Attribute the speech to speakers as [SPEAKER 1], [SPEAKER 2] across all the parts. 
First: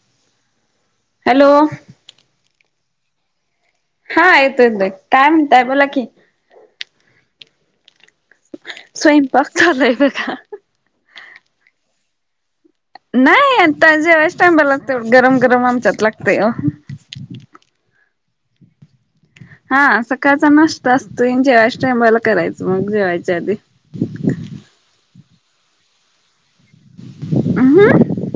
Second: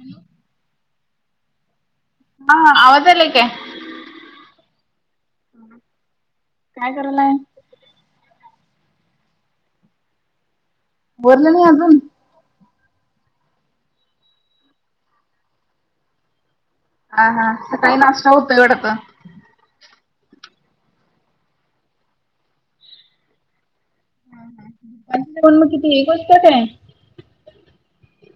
[SPEAKER 1] Hello.
[SPEAKER 2] Hello.
[SPEAKER 1] हा, आवाज यायलाय काय?
[SPEAKER 2] हा, येतो- येतोय. काय म्हणताय, बोला की?
[SPEAKER 1] काय करायलाय?
[SPEAKER 2] स्वयंपाक लाय ब
[SPEAKER 1] बोरलं नाही अजून?
[SPEAKER 2] नाही. आता जेवायच्या टाइमला लागतय. गरम-गरम आमच्यात लागतय, ओ.
[SPEAKER 1] हा, हा. सकाळी नाश्ता होतोय, वाटतं.
[SPEAKER 2] हा, सकाळचा नाष्टा असतोय. न जेवायच्या टाइमला करायचं, मग जेवायच्या आधी.
[SPEAKER 1] हम, हम, हम. बोलन किती? गोष्ट काय?
[SPEAKER 2] असं हम.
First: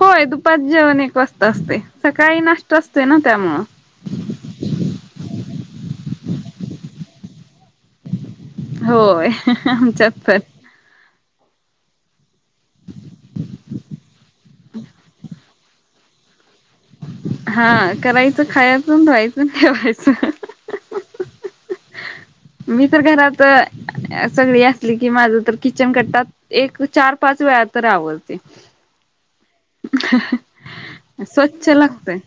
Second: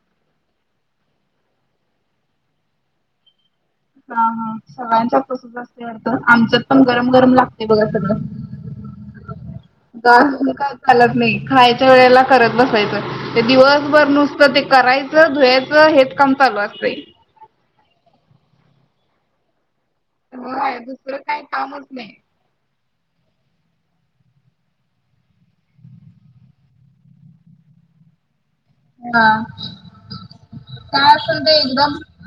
[SPEAKER 2] होय, दुपारच जेवण एक वाजता असतय. सकाळी नाष्टा असतय ना. त्यामुळ.
[SPEAKER 1] हा, हा. सगळ्यांच्यात तसच असतं वाटतं. आमच्यात पण गरम-गरम लागतय, बगा सगळं.
[SPEAKER 2] होय. [unintelligible] आमच्यात पण.
[SPEAKER 1] हालत नाही. खायच्या वेळेला करत बसायचं. ते दिवसभर नुसतं, ते करायचं, धुयायचं. हेच काम चालू असतय.
[SPEAKER 2] हा. करायच. खायाच, न धुवायचं, न ठेवायचं.
[SPEAKER 1] होय. दुसरं काही कामच नाही.
[SPEAKER 2] मी तर घरात. सगळी असली की माझ तर किचन कट्टा एक चार पाच वेळा तर आवरते.
[SPEAKER 1] हा काय असेल त
[SPEAKER 2] स्वच्छ
[SPEAKER 1] एकदम
[SPEAKER 2] लागतय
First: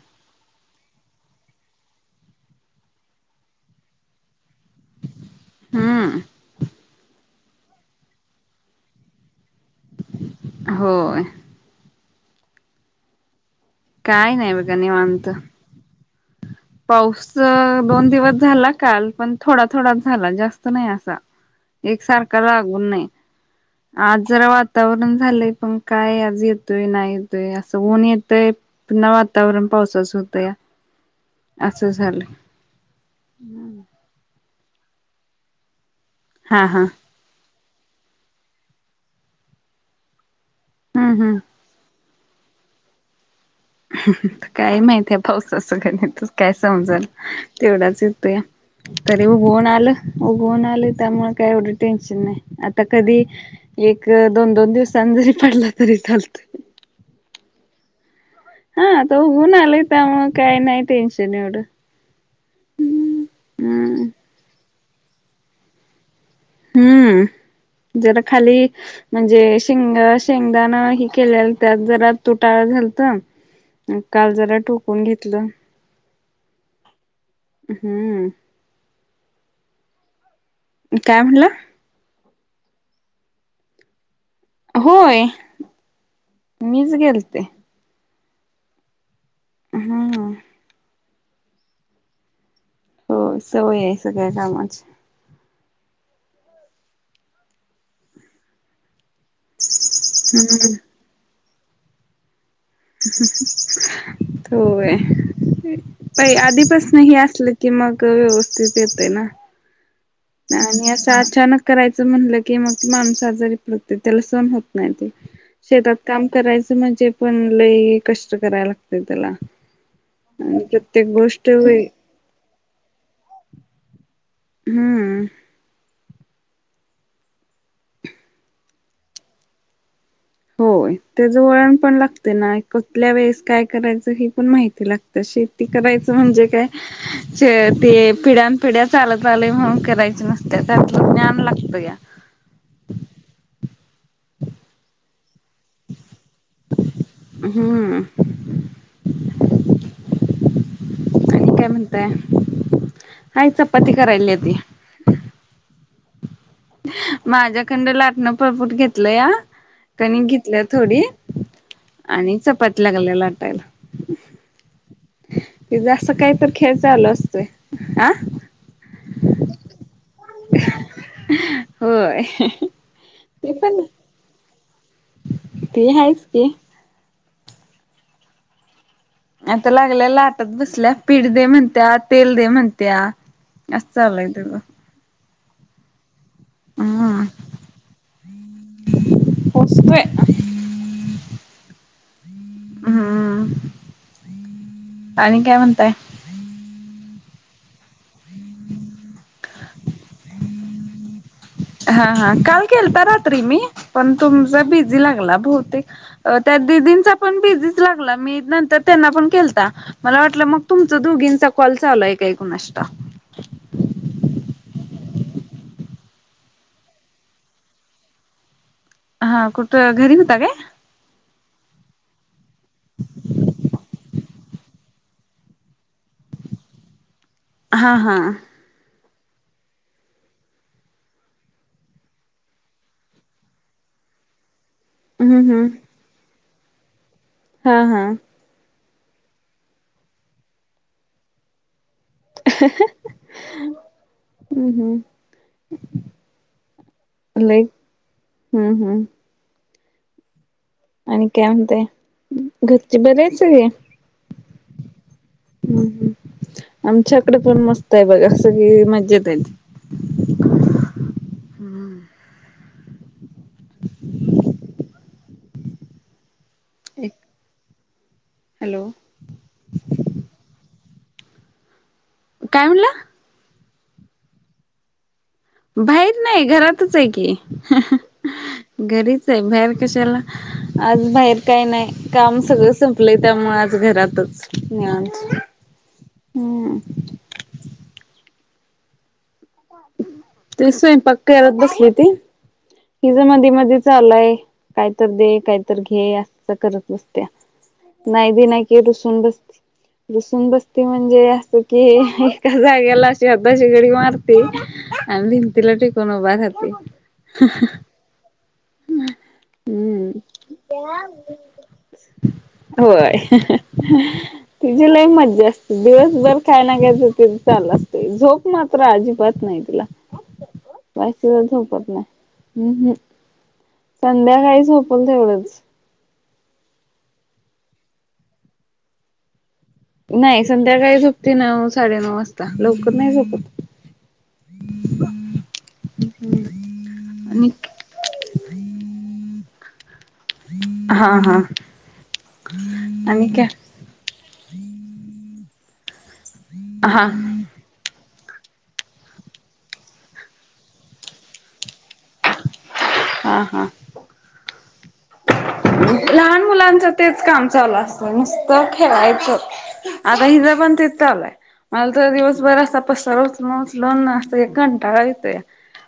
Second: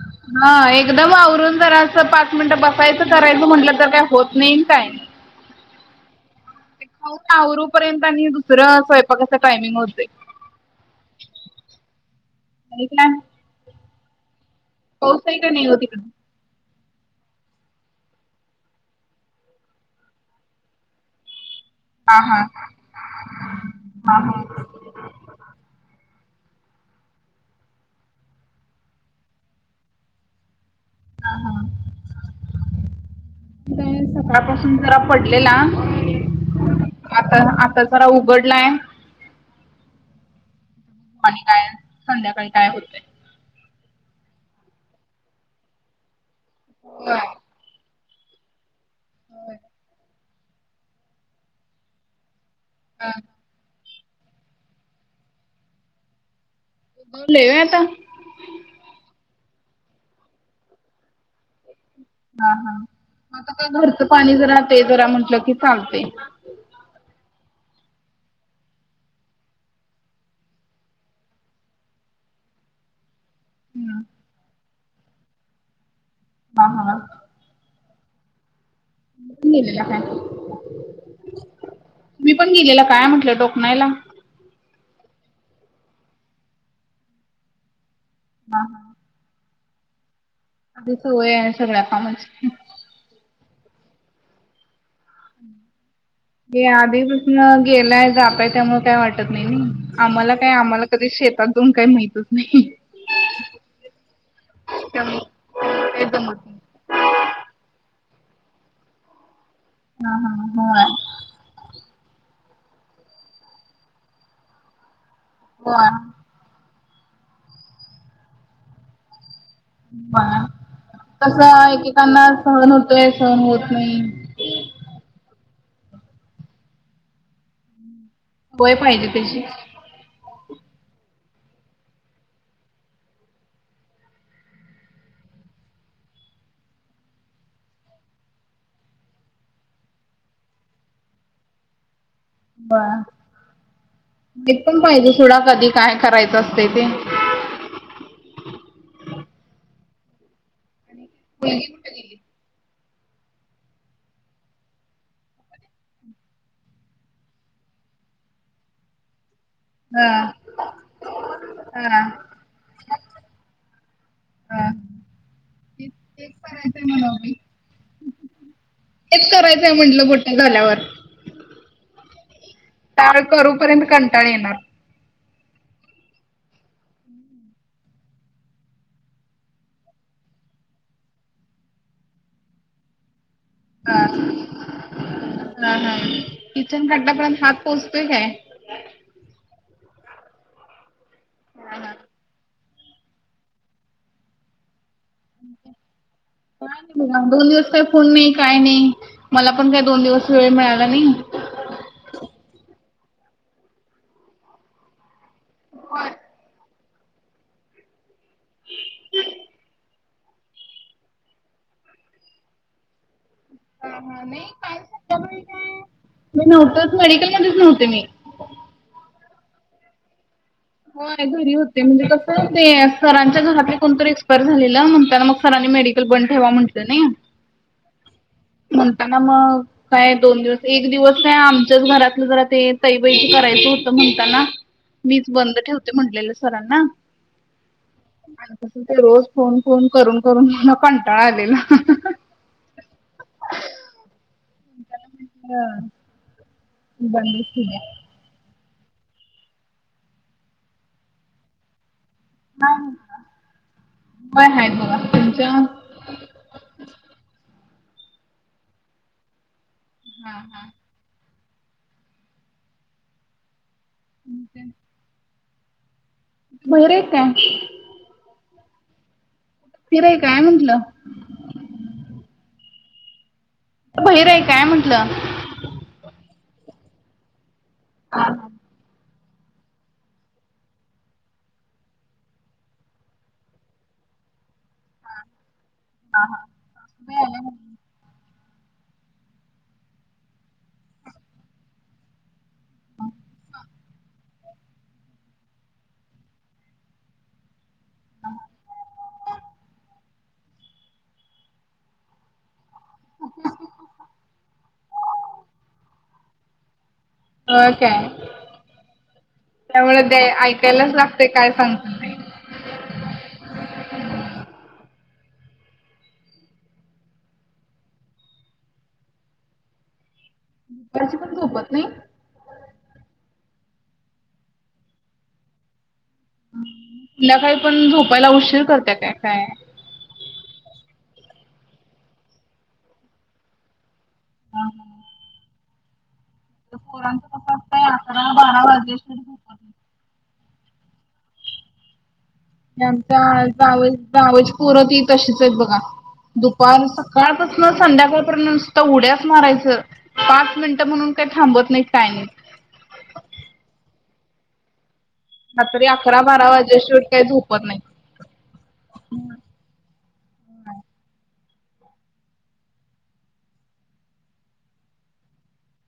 [SPEAKER 1] म एकदम आवरून जरा असं पाच मिनटं बसायचं करायचं म्हटलं तर काय होत नाही काय
[SPEAKER 2] हा
[SPEAKER 1] वरूपर्यंत आणि दुसरं स्वयंपाकां टायमिंग होतय.
[SPEAKER 2] होय.
[SPEAKER 1] आणि काय.
[SPEAKER 2] काय नाही बग.
[SPEAKER 1] पाऊस हाय काय नाही हो तीकड.
[SPEAKER 2] पाऊस दोन दिवस झाला काल पण थोडा-थोडाच झाला जास्त नाही असा. एक
[SPEAKER 1] हा
[SPEAKER 2] सारक
[SPEAKER 1] हा
[SPEAKER 2] लागून नाही.
[SPEAKER 1] हा
[SPEAKER 2] आज
[SPEAKER 1] हा.
[SPEAKER 2] जरा वातावरण झालंय, पण काय आज येतोय नाही येतोय, असं ऊन येतय पुन्हा वातावरण पावसाच होतय.
[SPEAKER 1] हा हा
[SPEAKER 2] असं झाल.
[SPEAKER 1] सकाळ पासून जरा पडलेला.
[SPEAKER 2] हां हां.
[SPEAKER 1] आता आता जरा उघडलाय
[SPEAKER 2] हम्म हम्म
[SPEAKER 1] आणि काय. संध्याकाळी काय होतय.
[SPEAKER 2] काय माहिती या पावसाचं गणित काय समजना
[SPEAKER 1] होय
[SPEAKER 2] तेवढाच येतोय. तरी
[SPEAKER 1] होय.
[SPEAKER 2] उगवून आलं, उगवून आलं त्यामुळ काय एवढं टेन्शन नाही. आता
[SPEAKER 1] हा
[SPEAKER 2] कधी एक, दोन-दोन दिवसांनी जरी पडला तरी चालतोय.
[SPEAKER 1] लय व्हय आता.
[SPEAKER 2] हा आता ऊन आलंय त्यामुळ काही नाही टेन्शन एवढं.
[SPEAKER 1] हा हा मग आता काय घरचं
[SPEAKER 2] हम्म
[SPEAKER 1] पाणी जरा ते जरा म्हटलं की चालतय.
[SPEAKER 2] हम्म जरा खाली. म्हणजे शेंग शेंगदाण हि केलेलं त्यात जरा तुटाळ झालत.
[SPEAKER 1] हम्म
[SPEAKER 2] काल जरा ठोकून घेतलं.
[SPEAKER 1] हा हा.
[SPEAKER 2] हम्म.
[SPEAKER 1] पण गेलेला काय.
[SPEAKER 2] काय म्हणला.
[SPEAKER 1] तुम्ही पण गेलेला काय म्हटलं डोकणायला.
[SPEAKER 2] होय मीच गेलते.
[SPEAKER 1] हा.
[SPEAKER 2] हा हा.
[SPEAKER 1] आधी सवय हाय सगळ्या कामची.
[SPEAKER 2] हो, सवय आहे सगळ्या कामाची.
[SPEAKER 1] हे आधीपासून गेलाय जातय त्यामुळं काय वाटत नाही आम्हाला काय
[SPEAKER 2] हम्म
[SPEAKER 1] आम्हाला कधी शेतात जाऊन काही माहितच नाही.
[SPEAKER 2] होय
[SPEAKER 1] त्यामुळे काही
[SPEAKER 2] प
[SPEAKER 1] जमत नाही.
[SPEAKER 2] आधीपासन ह असले की मग व्यवस्थित येते ना.
[SPEAKER 1] हा हा होय
[SPEAKER 2] आणि असं अचानक करायचं म्हणलं की मग माणूस आजारी पडतते. त्याला सण होत नाही
[SPEAKER 1] होय.
[SPEAKER 2] शेतात काम. करायचं म्हणजे पण लई कष्ट करायला लागते त्याला. आणि प्रत्येक
[SPEAKER 1] कस
[SPEAKER 2] गोष्ट वे
[SPEAKER 1] एकेकांना सहन होतोय सहन होत नाही.
[SPEAKER 2] हम्म.
[SPEAKER 1] होय पाहिजे कशी.
[SPEAKER 2] होय, त्याचं वळण पण लागते ना. कुठल्या वेळेस काय करायचं हे पण माहिती लागते. तर शेती करायचं म्हणजे काय ते पिढ्यान पिढ्या चालत आले म्हणून करायचे नसत त्यालं ज्ञान लागतं ग्या.
[SPEAKER 1] [inaudible] ते पण पाहिजे सोडा कधी काय करायचं असत ते.
[SPEAKER 2] हम.
[SPEAKER 1] हम [unintelligible]
[SPEAKER 2] म्हणताय. हाय चपाती करायल्याती. माझ्याकडण लाटणं पळपुट घेतलं या.
[SPEAKER 1] हा
[SPEAKER 2] कनिक घेतल्या थोडी.
[SPEAKER 1] हा
[SPEAKER 2] आणि चपाती लागल्या लाटायला.
[SPEAKER 1] हा.
[SPEAKER 2] तीज
[SPEAKER 1] तेच
[SPEAKER 2] असं
[SPEAKER 1] तेच
[SPEAKER 2] काही तर खेळ
[SPEAKER 1] करायचंय
[SPEAKER 2] चालू
[SPEAKER 1] म्हणावं बाई.
[SPEAKER 2] असतोय. आ
[SPEAKER 1] तेच करायचंय म्हंटलं मोठ झाल्यावर.
[SPEAKER 2] होय.
[SPEAKER 1] त्यावेळेस
[SPEAKER 2] ते
[SPEAKER 1] करू
[SPEAKER 2] पण
[SPEAKER 1] पर्यंत कंटाळा येणार.
[SPEAKER 2] ते आहेच की, आता लागल्या लाटत बसल्या. पीठ दे म्हणत्या, तेल दे म्हणत्या. असं
[SPEAKER 1] हा
[SPEAKER 2] चालू तेज.
[SPEAKER 1] हा हा किचन कट्टा पर्यंत हात पोहोचतोय काय?
[SPEAKER 2] पोहोचतोय.
[SPEAKER 1] हा हा.
[SPEAKER 2] हम्म आणि काय म्हणताय?
[SPEAKER 1] नाही बा. दोन दिवस काही फोन नाही. काय नाही. मला पण काही दोन दिवस वेळ मिळाला नाही.
[SPEAKER 2] हा हा काल केलता रात्री मी पण तुमचा बिझी लागला. हो, त्या दीदींनचा पण बिझी च लागला. मी नंतर त्यांना पण केलता. मला वाटलं मग तुमचं दोघींचा कॉल चालू आहे का कुणासतो.
[SPEAKER 1] नाही काही शकत नाही काय मी नव्हतच मेडिकल मध्येच नव्हते मी.
[SPEAKER 2] हा कुठं घरी होता का?
[SPEAKER 1] हो घरी होते. म्हणजे कस ते सरांच्या घरातले कोणतरी एक्स झा म्हणताना मग सरांनी मेडिकल बंद ठेवा म्हटलं ना
[SPEAKER 2] हा हां.
[SPEAKER 1] म्हणता ना मग. काय दोन दिवस एक दिवस काय आमच्याच घरातलं जरा ते तइबईच करायचं होतं म्हणता ना. बंद
[SPEAKER 2] हम्म
[SPEAKER 1] ठेवते म्हणलेलं सरांना.
[SPEAKER 2] हा हा.
[SPEAKER 1] तस ते रोज फोन फोन करून करून कंटाळा आलेला.
[SPEAKER 2] हम्म हम्म.
[SPEAKER 1] बंदच
[SPEAKER 2] लई
[SPEAKER 1] केल्या.
[SPEAKER 2] हम्म हम्म. आणते आणते. घरचे बरे आहेत सगळे?
[SPEAKER 1] होय हाय बघा तुमच्या हा
[SPEAKER 2] आमच्याकडे पण मस्त आहे बघा. सगळे मज्जेत आहेत.
[SPEAKER 1] हा हा. हक [inaudible] बाहेर आहे काय?
[SPEAKER 2] हॅलो,
[SPEAKER 1] बाहेर आहे काय म्हंटलं,
[SPEAKER 2] काय म्हणलं?
[SPEAKER 1] कुठ बाहेर आहे काय म्हटलं,?
[SPEAKER 2] बाहेर नाही. घरातच आहे की,
[SPEAKER 1] हा.
[SPEAKER 2] घरीच आहे. बाहेर कशाला आज बाहेर काय नाही. काम सगळं संपलंय. त्यामुळे आज घरातच निवांत.
[SPEAKER 1] हा हा
[SPEAKER 2] हम्म
[SPEAKER 1] सासू बाई आल्या का नाय?
[SPEAKER 2] तेच स्वयंपाक करत बसली होती. तीचं मधी मधी चालू हाय. काय तर दे. काय तर घे असं करत बसत्या. नाही द नाही की तू शून बस. रुसून बसते म्हणजे असं की एका जाग्याला अशी हाताची घडी मार म्ही त भिंतीला टेकून उभा राहतंय कोो बाधाती
[SPEAKER 1] होय काय त्यामुळे
[SPEAKER 2] हम्म
[SPEAKER 1] ते ऐकायलाच लागतयं काय सांगत
[SPEAKER 2] होय तिझ लई मज्जा असते दिवसभर काय ना काय तर चालु असते झोप मात्र अजी पत नाही तिला
[SPEAKER 1] दुपारची पण
[SPEAKER 2] पसला
[SPEAKER 1] नाही?
[SPEAKER 2] झोपत नाय हम्म हम् संध्याकाळी झोपल तेवढंच
[SPEAKER 1] संध्याकाळी पण झोपायला उशीर करते काय काय
[SPEAKER 2] नाही संध्याकाळी झोपती नऊ साडेनऊ वाजता लवकर नाही झोपत
[SPEAKER 1] आ
[SPEAKER 2] हम् [inaudible]
[SPEAKER 1] पोरांचं कसं असतं अकरा बारा वाजे
[SPEAKER 2] हा हा आणि
[SPEAKER 1] आमच्या
[SPEAKER 2] काय
[SPEAKER 1] जाव जावेज परत तशीच आहे बघा दुपार
[SPEAKER 2] हा
[SPEAKER 1] सकाळच, मग संध्याकाळपर्यंत नुसतं उड्याचं मारायचं पाच मिनिटं म्हणून काही थांबत नाहीत काय नाय
[SPEAKER 2] हा हा
[SPEAKER 1] रात्री अकरा
[SPEAKER 2] लहान
[SPEAKER 1] बारा
[SPEAKER 2] मुलांचं
[SPEAKER 1] वाजेशिवाय
[SPEAKER 2] तेच
[SPEAKER 1] काही
[SPEAKER 2] काम
[SPEAKER 1] झोपत
[SPEAKER 2] चालू
[SPEAKER 1] नाहीत.
[SPEAKER 2] असतं नुसतं खेळायचं आता हिज पण तेच चालुय मला तर दिवसभर असा पसारा उचलुन उचलुन अस कंटाळा येतोया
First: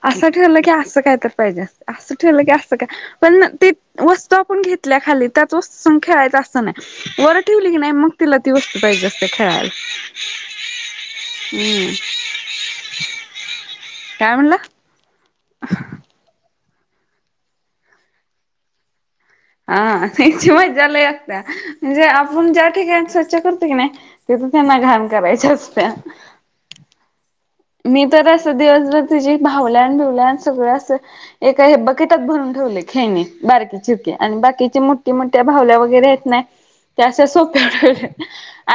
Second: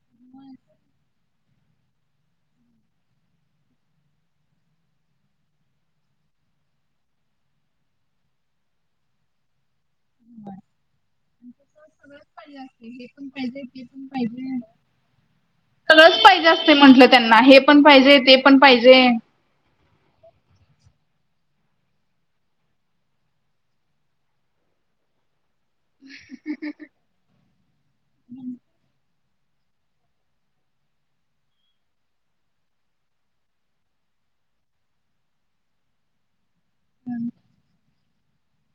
[SPEAKER 2] असं ठेवलं की असं काय तर पाहिजे असतं अस ठेवलं की असं काय पण ती वस तो आपण घेतल्या खाली त्याच वस्तु खेळायचा असं नाही. वर ठेवली की नाही मग तिला ती वस्तू पाहिजे असतीया खेळायला हम्म
[SPEAKER 1] सगळच पाहिज असते हे पण पाहिजे ते पण
[SPEAKER 2] काय म्हणला?
[SPEAKER 1] पाहिजे सगळचं पाहिजे असते म्हंटलं त्यांना हे पण पाहिजे ते पण पाहिजे
[SPEAKER 2] हा त्याची मजा लय असत्या म्हणजे आपण ज्या ठिकाणी स्वच्छ करतो की नाही. तिथं त्यांना घाण करायची असतीया
[SPEAKER 1] [unintelligible]
[SPEAKER 2] मी तर असं दिवसभर तिझ भावल्यान बिवल्यान सगळं असं एका हे बकेटात भरून ठेवले खेळणी बारकी चिरकी आणि बाकीची मोठ्या मोठ्या भावल्या वगैरे हायत सोप्या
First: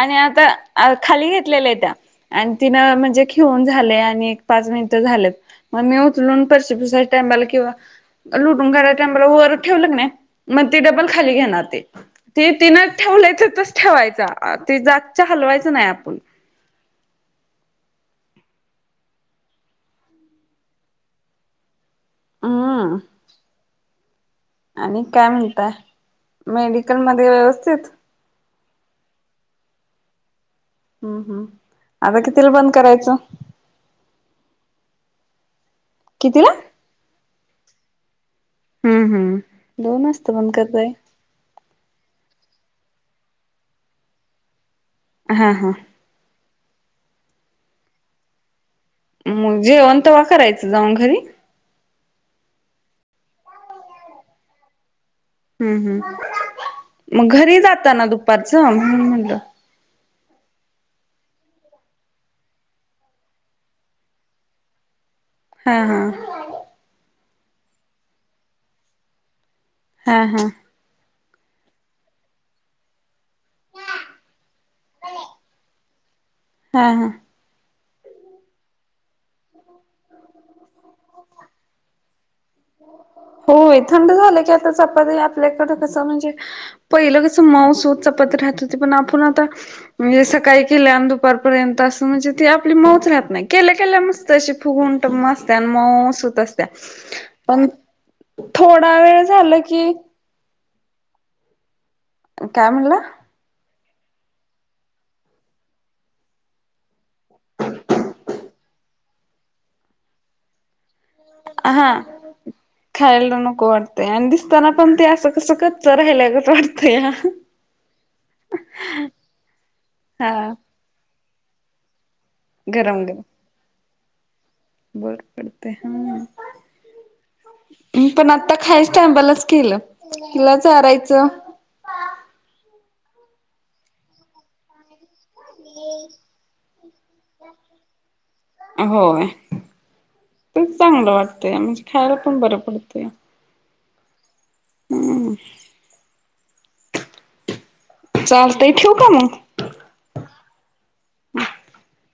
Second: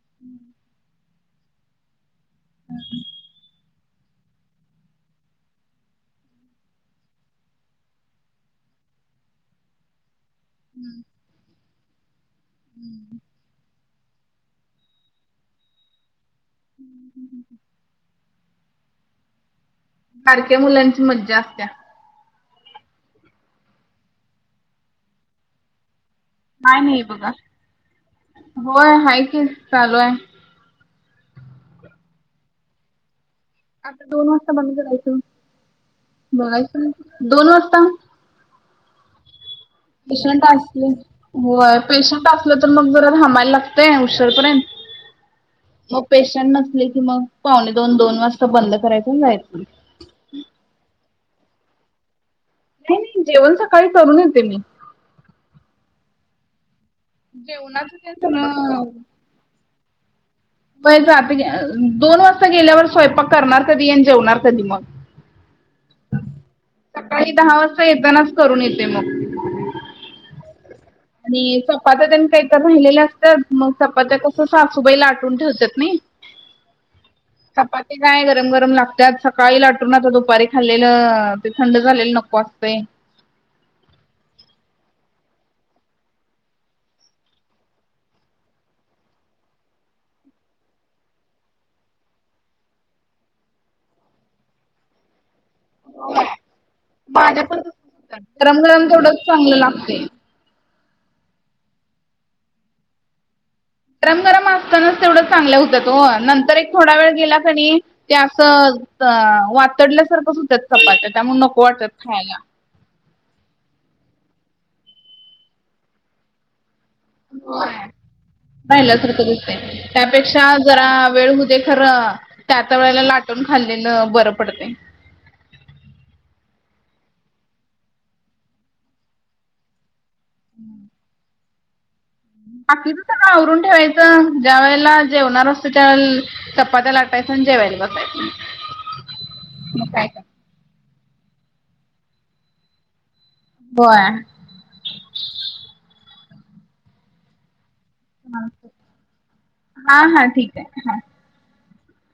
[SPEAKER 2] आणि आता खाली घेतलेल्या आहे त्या आणि तिनं म्हणजे झालयं आणि एक पाच मिनिटं झालेत मग मी उचलून फरशी पूसायचयकिं लुटून काढायच्या टायबांला वर ठेवलं क नाई मग ती डबल खाली घेणार ते ती तिनं ठेवलायचं ठेवायचा ते जागच्या हलवायचं नाही आपण
[SPEAKER 1] ह बारक्या मुलांची मज्जा असतीया
[SPEAKER 2] हम आणि काय म्हणताय?
[SPEAKER 1] नाही
[SPEAKER 2] मेडिकल
[SPEAKER 1] नाही
[SPEAKER 2] मध्ये
[SPEAKER 1] बघा
[SPEAKER 2] व्यवस्थित
[SPEAKER 1] होय हाय की चालू आहे
[SPEAKER 2] हम्म हम् आता कितीला बंद करायचं
[SPEAKER 1] आता दोन वाजता बद करायचयं
[SPEAKER 2] कितीला
[SPEAKER 1] दोन वाजता
[SPEAKER 2] हम् हम् दोन असत पण क ते
[SPEAKER 1] होय पेशंट असलं तर मग जरा थांबायला लागतंय उशीरपर्यंत
[SPEAKER 2] हा हा
[SPEAKER 1] मग पेशंट नसले की मग पावणे दोन दोन वाजता बंद करायचे.
[SPEAKER 2] मग जेवणं तवा करायचं जाऊन घरी
[SPEAKER 1] नाही नाही जेवण सकाळी करून येते मी
[SPEAKER 2] हम् हम् मग घरी
[SPEAKER 1] जेवणाचं
[SPEAKER 2] जाताना
[SPEAKER 1] ते
[SPEAKER 2] दुपारचं
[SPEAKER 1] सगळं
[SPEAKER 2] म्हणून म्हटलं
[SPEAKER 1] दोन वाजता गेल्यावर स्वयंपाक करणार कधी. आणि जेवणार कधी मग.
[SPEAKER 2] हा हा
[SPEAKER 1] सकाळी दहा वाजता येतानाच करून येते मग.
[SPEAKER 2] हा हा
[SPEAKER 1] आणि चपात्या तेन काहीतरी राहिलेल्या असतात. मग चपात्या कस सासूबाई लाटून ठेवत्यात नाई. [inaudible]
[SPEAKER 2] हा हा
[SPEAKER 1] चपाती काय गरम गरम लागत्यात. सकाळी लाटून आता दुपारी खाल्लेल ते थंड झालेल नको कॉफ पे
[SPEAKER 2] होय थंड झाल की आता चपाती आपल्याकड कस म्हणजे पहिल कस मऊ सूद चपाती राहत होती. पण आपण आता म्हणजे सकाळी केल्या आणि दुपारपर्यंत अस म्हणजे ती आपली मऊच राहत नाही. केल्या केल्या मस्त अशी फुगुन टम्म असत्या. आणि मउ सुत असत्या. पण
[SPEAKER 1] गरम गरम
[SPEAKER 2] थोडा वेळ
[SPEAKER 1] तेवढंच
[SPEAKER 2] झाल
[SPEAKER 1] चांगलं
[SPEAKER 2] की
[SPEAKER 1] लागतंय.
[SPEAKER 2] काय म्हनला?
[SPEAKER 1] गरम गरम असतानाच तेवढ चांगल्या हुत्यात ओ. नंतर एक थोडा वेळ गेला की नई ते असं त वातडल्यासारखंच हुत्यात चपात्या. त्यामुळ नको
[SPEAKER 2] अ हा
[SPEAKER 1] वाटतात खायला.
[SPEAKER 2] खायला नको वाटतय. आणि दिसताना पण ते अस कस कच्च राहायलागत वाटतया.
[SPEAKER 1] होय पहिल्यासारखं दिसतयं
[SPEAKER 2] हा
[SPEAKER 1] त्यापेक्षा जरा वेळ होऊ दे खर. त्या त्या वेळेला
[SPEAKER 2] गरम गरम
[SPEAKER 1] लाटून खाल्लेल बर पडतय.
[SPEAKER 2] बर पडतय हा मी पण आता खायच्या टायमालाच केल. तिला चारायच
[SPEAKER 1] बाकीच सगळ आवरून ठेवायच. ज्या वेळेला जेवणार असत त्या वेळेला चपात्या लाटायच आणि जेवायला बसायच.
[SPEAKER 2] होय
[SPEAKER 1] म काय तर.
[SPEAKER 2] ते चांगल वाटतय. म्हणजे खायला पण बर पडत.
[SPEAKER 1] होय.
[SPEAKER 2] हम्म चालतय ठेवु का मग.
[SPEAKER 1] हा हा ठीक आहे हा.
[SPEAKER 2] [inaudible]